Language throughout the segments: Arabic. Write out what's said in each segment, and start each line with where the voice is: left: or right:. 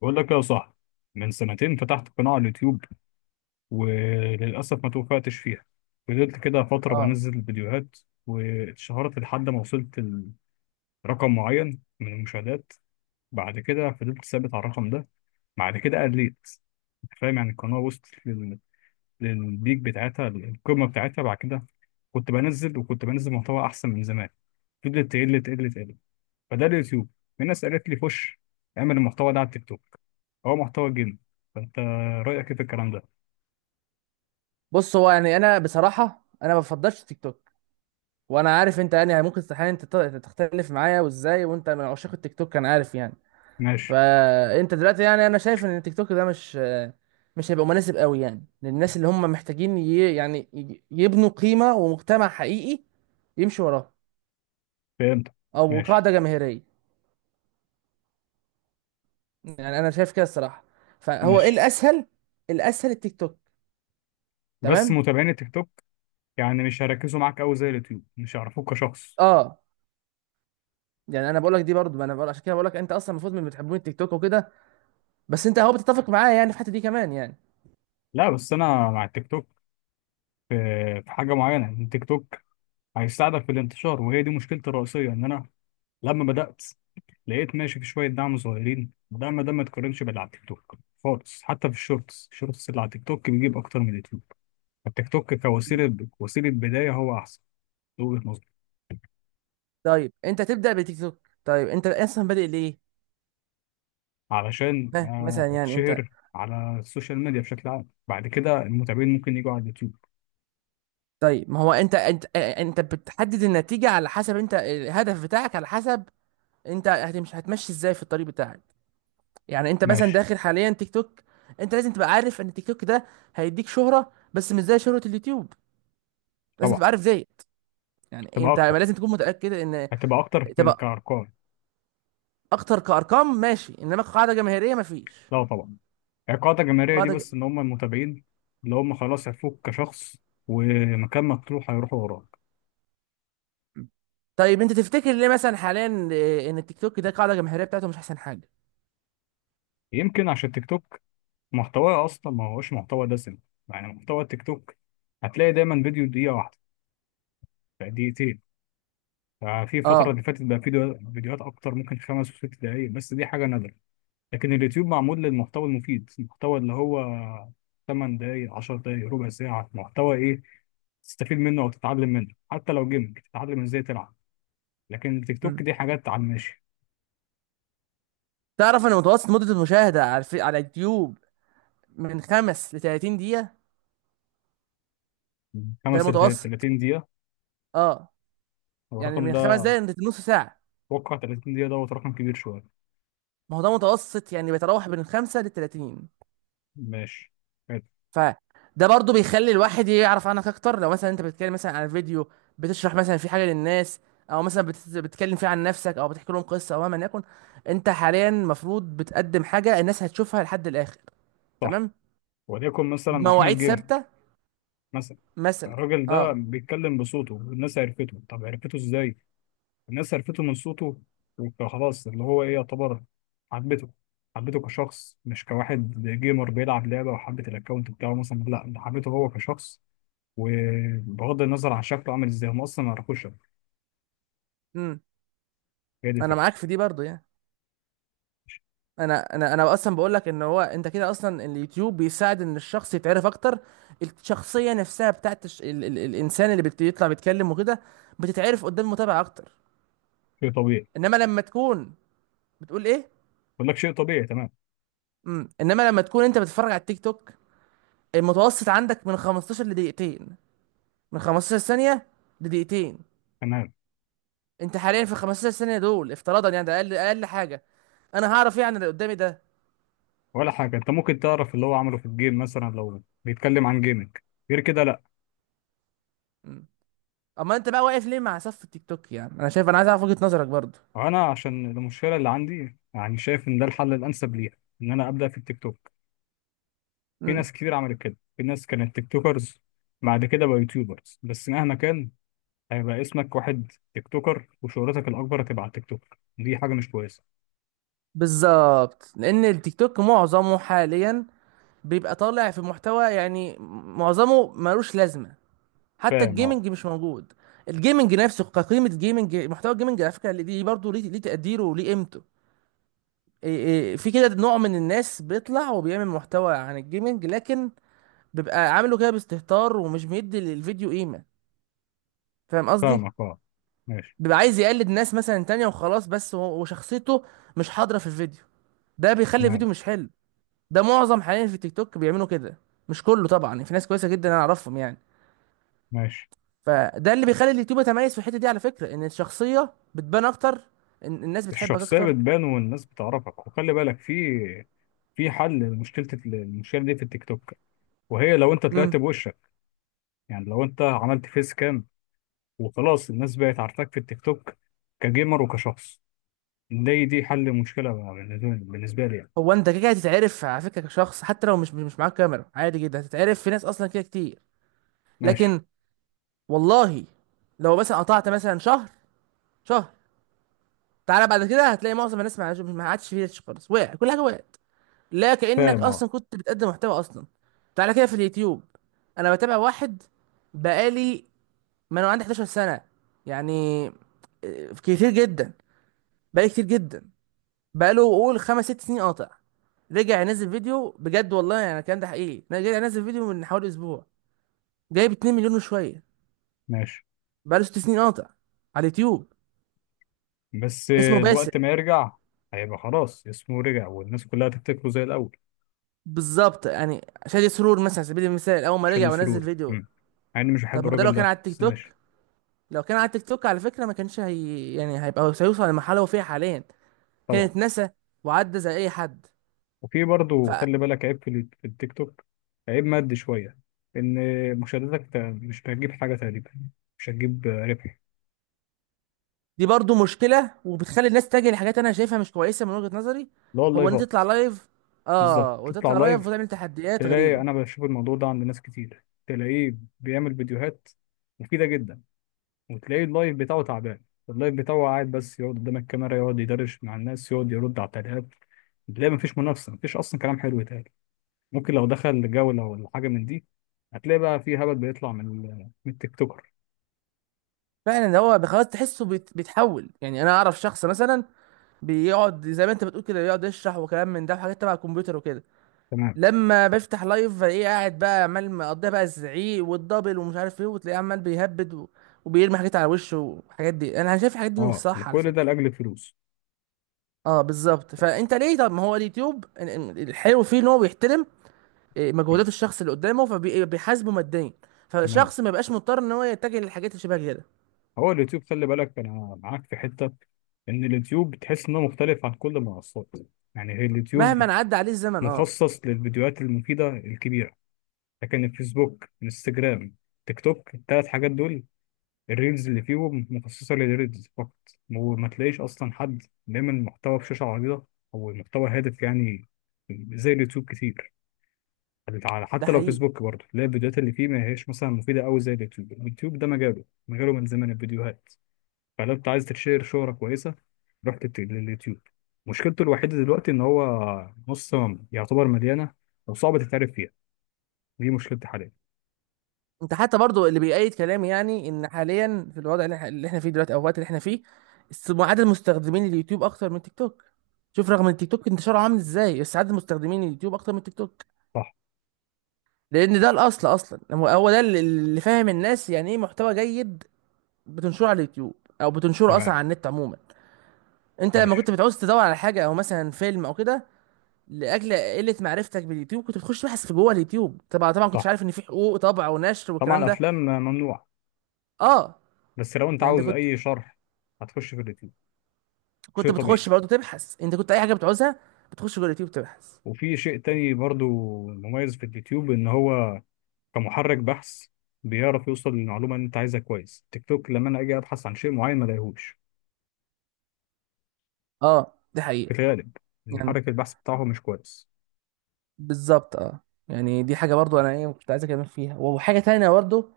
left: بقول لك يا صاحبي، من سنتين فتحت قناة على اليوتيوب، وللأسف ما توفقتش فيها. فضلت كده فترة
right: اه
left: بنزل فيديوهات واتشهرت لحد ما وصلت لرقم معين من المشاهدات. بعد كده فضلت ثابت على الرقم ده. بعد كده قليت، أنت فاهم؟ يعني القناة وصلت للبيك بتاعتها، القمة بتاعتها. بعد كده كنت بنزل، وكنت بنزل محتوى أحسن من زمان، فضلت تقل تقل تقل. فده اليوتيوب. في ناس قالت لي خش اعمل المحتوى ده على التيك توك، هو محتوى جيم. فانت رايك ايه في الكلام ده؟
right: بص، هو يعني انا بصراحه انا ما بفضلش تيك توك. وانا عارف انت يعني ممكن استحيل انت تختلف معايا، وازاي وانت من عشاق التيك توك، انا عارف يعني.
left: ماشي.
right: فانت دلوقتي يعني انا شايف ان التيك توك ده مش هيبقى مناسب قوي يعني للناس اللي هم محتاجين يبنوا قيمه ومجتمع حقيقي يمشي وراه،
left: فهمت.
right: او
left: ماشي.
right: قاعده جماهيريه. يعني انا شايف كده الصراحه. فهو ايه
left: ماشي.
right: الاسهل؟ الاسهل التيك توك.
left: بس
right: تمام.
left: متابعين التيك توك يعني مش هيركزوا معاك قوي زي اليوتيوب، مش هيعرفوك كشخص.
right: اه يعني انا بقول لك دي برضو، ما انا بقول عشان كده بقول لك انت اصلا المفروض من بتحبون التيك توك وكده، بس انت اهو بتتفق معايا يعني في الحته دي كمان يعني.
left: لا، بس انا مع التيك توك في في حاجه معينه، ان التيك توك هيساعدك في الانتشار، وهي دي مشكلتي الرئيسيه. ان انا لما بدات لقيت ماشي في شويه دعم صغيرين، الدعم ده ما يتقارنش باللي على التيك توك خالص. حتى في الشورتس اللي على التيك توك بيجيب اكتر من اليوتيوب. التيك توك
right: مم.
left: كوسيله، وسيله بدايه، هو احسن من وجهه نظري.
right: طيب انت تبدا بالتيك توك، طيب انت اصلا بادئ ليه؟
left: علشان
right: ها مثلا يعني انت،
left: اتشهر على السوشيال ميديا بشكل عام، بعد كده المتابعين ممكن يجوا على اليوتيوب.
right: طيب ما هو انت انت بتحدد النتيجه على حسب انت الهدف بتاعك، على حسب انت هتمشي ازاي في الطريق بتاعك. يعني انت مثلا
left: ماشي.
right: داخل حاليا تيك توك، انت لازم تبقى عارف ان التيك توك ده هيديك شهره، بس مش زي شهره اليوتيوب. لازم
left: طبعا.
right: تبقى عارف زيت. يعني
left: هتبقى
right: انت
left: اكتر
right: لازم تكون متاكد ان
left: هتبقى اكتر في
right: تبقى
left: كارقام.
right: اكتر كارقام، ماشي، انما قاعده جماهيريه مفيش
left: لا طبعا، القاعده الجماهيريه دي
right: قاعده.
left: بس، ان هم المتابعين اللي هم خلاص عرفوك كشخص، ومكان ما تروح هيروحوا وراك.
right: طيب انت تفتكر ليه مثلا حاليا ان التيك توك ده القاعده الجماهيريه بتاعته مش احسن حاجه؟
left: يمكن عشان التيك توك محتواه اصلا ما هوش محتوى دسم. يعني محتوى التيك توك هتلاقي دايما فيديو دقيقه واحده، دقيقتين. ففي
right: اه.
left: الفترة اللي فاتت بقى في فيديوهات أكتر، ممكن خمس وست دقايق، بس دي حاجة نادرة. لكن اليوتيوب معمول للمحتوى المفيد، المحتوى اللي هو 8 دقايق، 10 دقايق، ربع ساعة، محتوى إيه تستفيد منه أو تتعلم منه، حتى لو جيمنج تتعلم إزاي تلعب. لكن التيك توك
right: مم.
left: دي حاجات على الماشي.
right: تعرف ان متوسط مده المشاهده على على اليوتيوب من خمس ل 30 دقيقه؟ ده
left: خمس لت-
right: المتوسط.
left: 30 دقيقة؟
right: اه،
left: هو
right: يعني
left: الرقم
right: من خمس
left: ده؟
right: دقايق لنص ساعه.
left: أتوقع 30 دقيقة دوت رقم كبير شوية.
right: ما هو ده متوسط، يعني بيتراوح بين خمسة ل 30.
left: ماشي. حلو.
right: فده برضو بيخلي الواحد يعرف عنك اكتر. لو مثلا انت بتتكلم مثلا عن فيديو، بتشرح مثلا في حاجه للناس، او مثلا بتتكلم فيه عن نفسك، او بتحكي لهم قصه، او مهما يكن، انت حاليا المفروض بتقدم حاجه الناس هتشوفها لحد الاخر،
left: صح.
right: تمام؟
left: وليكن مثلا
right: مواعيد
left: أحمد جيمنج
right: ثابته
left: مثلا،
right: مثلا.
left: الراجل ده
right: اه.
left: بيتكلم بصوته والناس عرفته. طب عرفته إزاي؟ الناس عرفته من صوته، وخلاص اللي هو ايه، يعتبر حبته. حبته كشخص مش كواحد جيمر بيلعب لعبة وحبت الاكونت بتاعه مثلا، لا ده حبيته هو كشخص. وبغض النظر عن شكله عامل ازاي، هم اصلا ما يعرفوش شكله.
right: امم،
left: هي دي
right: انا
left: الفكرة.
right: معاك في دي برضو يعني. انا اصلا بقول لك ان هو انت كده اصلا اليوتيوب بيساعد ان الشخص يتعرف اكتر. الشخصيه نفسها بتاعت الانسان اللي بيطلع بيتكلم وكده بتتعرف قدام المتابع اكتر.
left: شيء طبيعي.
right: انما لما تكون، بتقول ايه؟
left: بقول لك شيء طبيعي. تمام.
right: امم، انما لما تكون انت بتتفرج على التيك توك، المتوسط عندك من 15 لدقيقتين، من 15 ثانيه لدقيقتين.
left: تمام.
right: انت حاليا في 15 ثانيه دول، افتراضا يعني ده اقل حاجه، انا هعرف ايه عن اللي قدامي ده؟
left: ولا حاجة، انت ممكن تعرف اللي هو عمله في الجيم مثلا لو بيتكلم عن جيمنج، غير كده لا.
right: اما انت بقى واقف ليه مع صف التيك توك؟ يعني انا شايف، انا عايز اعرف وجهة نظرك برضو.
left: انا عشان المشكلة اللي عندي، يعني شايف ان ده الحل الانسب ليها، ان انا ابدا في التيك توك. في
right: امم.
left: ناس كتير عملت كده، في ناس كانت تيك توكرز بعد كده بقى يوتيوبرز، بس مهما كان هيبقى اسمك واحد تيك توكر، وشهرتك الأكبر هتبقى تيك توكر، دي حاجة مش كويسة.
right: بالظبط، لان التيك توك معظمه حاليا بيبقى طالع في محتوى يعني معظمه ملوش لازمه. حتى
left: فاهم. اه.
right: الجيمنج مش موجود، الجيمنج نفسه كقيمه. جيمنج محتوى الجيمنج على فكره اللي دي برضه ليه تقديره وليه قيمته. إيه في كده نوع من الناس بيطلع وبيعمل محتوى عن الجيمنج، لكن بيبقى عامله كده باستهتار ومش مدي للفيديو قيمه. فاهم قصدي؟
left: فاهمك. اه. ماشي.
right: بيبقى عايز يقلد ناس مثلا تانية وخلاص، وشخصيته مش حاضرة في الفيديو، ده بيخلي
left: تمام.
right: الفيديو مش حلو. ده معظم حاليا في التيك توك بيعملوا كده، مش كله طبعا، يعني في ناس كويسة جدا انا اعرفهم يعني.
left: ماشي.
right: فده اللي بيخلي اليوتيوب يتميز في الحتة دي على فكرة، ان الشخصية بتبان اكتر، ان الناس بتحبك
left: الشخصية
right: اكتر.
left: بتبان والناس بتعرفك، وخلي بالك في حل المشكلة دي في التيك توك. وهي لو انت طلعت
right: امم.
left: بوشك، يعني لو انت عملت فيس كام وخلاص الناس بقت عارفاك في التيك توك كجيمر وكشخص، دي حل مشكلة بالنسبة لي يعني.
right: هو انت كده كده هتتعرف على فكرة كشخص، حتى لو مش معاك كاميرا عادي جدا هتتعرف، في ناس اصلا كده كتير.
left: ماشي.
right: لكن والله لو مثلا قطعت مثلا شهر، تعالى بعد كده هتلاقي معظم الناس، ما عادش فيه ريتش خالص، وقع كل حاجة وقعت، لا كأنك
left: فاهم. اه.
right: اصلا كنت بتقدم محتوى اصلا. تعالى كده في اليوتيوب، انا بتابع واحد بقالي، ما انا عندي 11 سنة يعني، كتير جدا، بقالي كتير جدا. بقاله قول خمس ست سنين قاطع، رجع ينزل فيديو بجد، والله يعني الكلام ده حقيقي، انا رجع ينزل فيديو من حوالي اسبوع، جايب 2 مليون وشويه.
left: ماشي.
right: بقاله ست سنين قاطع على اليوتيوب،
left: بس
right: اسمه
left: وقت
right: باسل.
left: ما يرجع هيبقى خلاص اسمه رجع، والناس كلها هتفتكره زي الأول.
right: بالظبط. يعني شادي سرور مثلا على سبيل المثال، اول ما رجع
left: شادي
right: ونزل
left: سرورة.
right: فيديو،
left: مم. مع إني مش
right: طب
left: بحب
right: ما ده لو
left: الراجل
right: كان
left: ده
right: على التيك
left: بس
right: توك،
left: ماشي.
right: لو كان على التيك توك على فكرة ما كانش هي يعني هيبقى، هيوصل للمرحلة اللي هو فيها حاليا؟
left: طبعا.
right: كانت نسى وعدى زي أي حد.
left: وفي برضه
right: فدي
left: خلي بالك عيب في في التيك توك، عيب مادي شوية، إن مشاهداتك مش هتجيب حاجة تقريبا، مش هتجيب ربح.
right: برضو مشكلة، وبتخلي الناس تتجه لحاجات أنا شايفها مش كويسة من وجهة نظري.
left: اللي هو
right: هو إن أنت
left: اللايفات.
right: تطلع لايف،
left: بالظبط
right: آه
left: تطلع
right: وتطلع لايف
left: لايف،
right: وتعمل تحديات
left: تلاقي
right: غريبة.
left: أنا بشوف الموضوع ده عند ناس كتير، تلاقيه بيعمل فيديوهات مفيدة جدا، وتلاقي اللايف بتاعه تعبان. اللايف بتاعه قاعد بس يقعد قدام الكاميرا، يقعد يدردش مع الناس، يقعد يرد على التعليقات. تلاقي مفيش منافسة، مفيش أصلا كلام حلو يتقال. ممكن لو دخل جولة ولا حاجة من دي، هتلاقي بقى في هبل بيطلع من من التيك توكر.
right: فعلا. ده هو خلاص تحسه بيتحول يعني. أنا أعرف شخص مثلا بيقعد زي ما أنت بتقول كده، بيقعد يشرح وكلام من ده وحاجات تبع الكمبيوتر وكده،
left: تمام.
right: لما بفتح لايف ايه، قاعد بقى عمال مقضيها بقى الزعيق والدبل ومش عارف ايه، وتلاقيه عمال وبيرمي حاجات على وشه، والحاجات دي انا شايف الحاجات دي مش
left: اه،
right: صح على
left: كل ده
right: فكره.
left: لأجل الفلوس.
right: اه بالظبط. فانت ليه؟ طب ما هو اليوتيوب الحلو فيه ان هو بيحترم
left: م.
right: مجهودات الشخص اللي قدامه، فبيحاسبه ماديا،
left: تمام.
right: فالشخص ما يبقاش مضطر ان هو يتجه للحاجات اللي شبه كده.
left: هو اليوتيوب خلي بالك أنا معاك في حتة، إن اليوتيوب بتحس إنه مختلف عن كل المنصات. يعني هي اليوتيوب
right: مهما عدى عليه الزمن. اه،
left: مخصص للفيديوهات المفيدة الكبيرة، لكن الفيسبوك، انستجرام، تيك توك، ال 3 حاجات دول، الريلز اللي فيهم مخصصة للريلز فقط. وما تلاقيش أصلا حد بيعمل محتوى بشاشة عريضة أو محتوى هادف، يعني زي اليوتيوب كتير.
right: ده
left: حتى لو
right: حقيقي.
left: فيسبوك برضه تلاقي الفيديوهات اللي فيه ما هيش مثلا مفيدة أوي زي اليوتيوب. اليوتيوب ده مجاله من زمن الفيديوهات. فلو أنت عايز تشير شهرة كويسة روح لليوتيوب. مشكلته الوحيدة دلوقتي إن هو نص، يعتبر مليانة وصعب تتعرف فيها، دي مشكلتي حاليا.
right: انت حتى برضو اللي بيأيد كلامي، يعني ان حاليا في الوضع اللي احنا، اللي احنا فيه دلوقتي، او الوقت اللي احنا فيه، عدد مستخدمين اليوتيوب اكتر من تيك توك. شوف رغم ان تيك توك انتشاره عامل ازاي، بس عدد مستخدمين اليوتيوب اكتر من تيك توك،
left: صح.
right: لان ده الاصل اصلا. هو هو ده اللي اللي فاهم الناس يعني ايه محتوى جيد بتنشره على اليوتيوب، او بتنشره اصلا
left: تمام.
right: على النت عموما. انت لما
left: ماشي.
right: كنت بتعوز تدور على حاجه، او مثلا فيلم او كده، لاجل قله معرفتك باليوتيوب كنت بتخش تبحث في جوه اليوتيوب. طبعا طبعا كنتش
left: صح.
right: عارف ان في حقوق طبع ونشر
left: طبعا
right: والكلام ده.
left: الأفلام ممنوع.
right: اه.
left: بس لو انت
right: يعني انت
left: عاوز
right: كنت
left: اي شرح هتخش في اليوتيوب.
right: كنت
left: شيء
right: بتخش
left: طبيعي.
right: برضه تبحث، انت كنت اي حاجه بتعوزها بتخش جوه اليوتيوب تبحث.
left: وفي شيء تاني برضو مميز في اليوتيوب، ان هو كمحرك بحث بيعرف يوصل للمعلومه اللي انت عايزها كويس. تيك توك لما انا اجي ابحث عن شيء معين ما الاقيهوش
right: اه دي
left: في
right: حقيقه.
left: الغالب،
right: يعني
left: المحرك البحث بتاعه مش كويس.
right: بالظبط اه. يعني دي حاجه برضه انا ايه كنت عايز اتكلم فيها. وحاجه تانية برضه،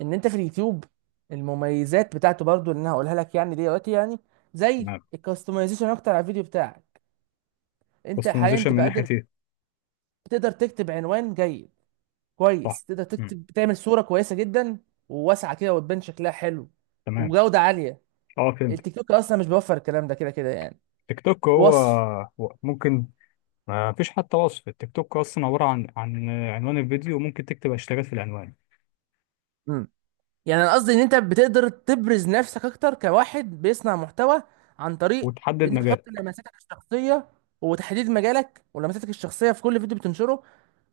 right: ان انت في اليوتيوب المميزات بتاعته برضه اللي انا هقولها لك يعني دلوقتي يعني، زي
left: تمام.
right: الكاستمايزيشن اكتر على الفيديو بتاعك. انت حاليا
left: كاستمايزيشن
right: تبقى
left: من ناحيه
right: قادر،
left: ايه؟
right: تقدر تكتب عنوان جيد
left: صح.
right: كويس، تقدر
left: مم.
right: تكتب، تعمل صوره كويسه جدا وواسعه كده وتبان شكلها حلو،
left: تمام.
right: وجوده عاليه.
left: اه فهمت.
right: التيك توك اصلا مش بيوفر الكلام ده كده كده يعني.
left: تيك توك، هو
right: وصف
left: هو ممكن ما فيش حتى وصف. التيك توك اصلا عباره عن عنوان الفيديو، وممكن تكتب هاشتاجات في العنوان،
right: يعني، انا قصدي ان انت بتقدر تبرز نفسك اكتر كواحد بيصنع محتوى، عن طريق ان
left: وتحدد
right: انت تحط
left: مجال.
right: لمساتك الشخصيه، وتحديد مجالك ولمساتك الشخصيه في كل فيديو بتنشره،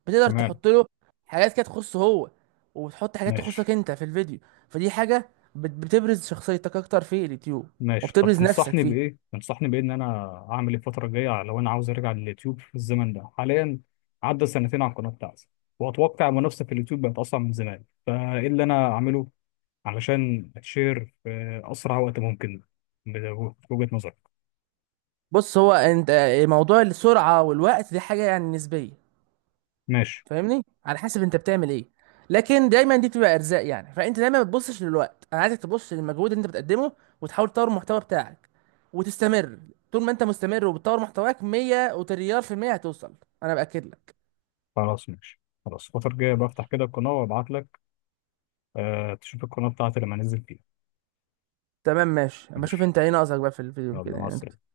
right: بتقدر
left: تمام.
right: تحط له حاجات كده تخصه هو، وتحط حاجات
left: ماشي.
right: تخصك انت في الفيديو. فدي حاجه بتبرز شخصيتك اكتر في اليوتيوب،
left: ماشي. طب
right: وبتبرز نفسك
left: تنصحني
right: فيه.
left: بايه تنصحني بايه ان انا اعمل ايه الفتره الجايه لو انا عاوز ارجع لليوتيوب في الزمن ده حاليا؟ عدى سنتين على القناه بتاعتي، واتوقع المنافسه في اليوتيوب بقت اصعب من زمان، فايه اللي انا اعمله علشان اتشير في اسرع وقت ممكن بوجهه نظرك؟
right: بص هو انت، موضوع السرعه والوقت دي حاجه يعني نسبيه،
left: ماشي.
right: فاهمني، على حسب انت بتعمل ايه. لكن دايما دي بتبقى ارزاق يعني، فانت دايما ما بتبصش للوقت، انا عايزك تبص للمجهود اللي انت بتقدمه وتحاول تطور المحتوى بتاعك وتستمر. طول ما انت مستمر وبتطور محتواك 100 وتريار في المية هتوصل، انا باكد لك.
left: خلاص. ماشي. خلاص الفتره الجايه بفتح كده القناه وابعت لك، أه تشوف القناه بتاعتي لما انزل فيها.
right: تمام ماشي، اما اشوف
left: ماشي.
right: انت ايه ناقصك بقى في الفيديو
left: يلا
right: كده
left: مع
right: يعني انت
left: السلامه.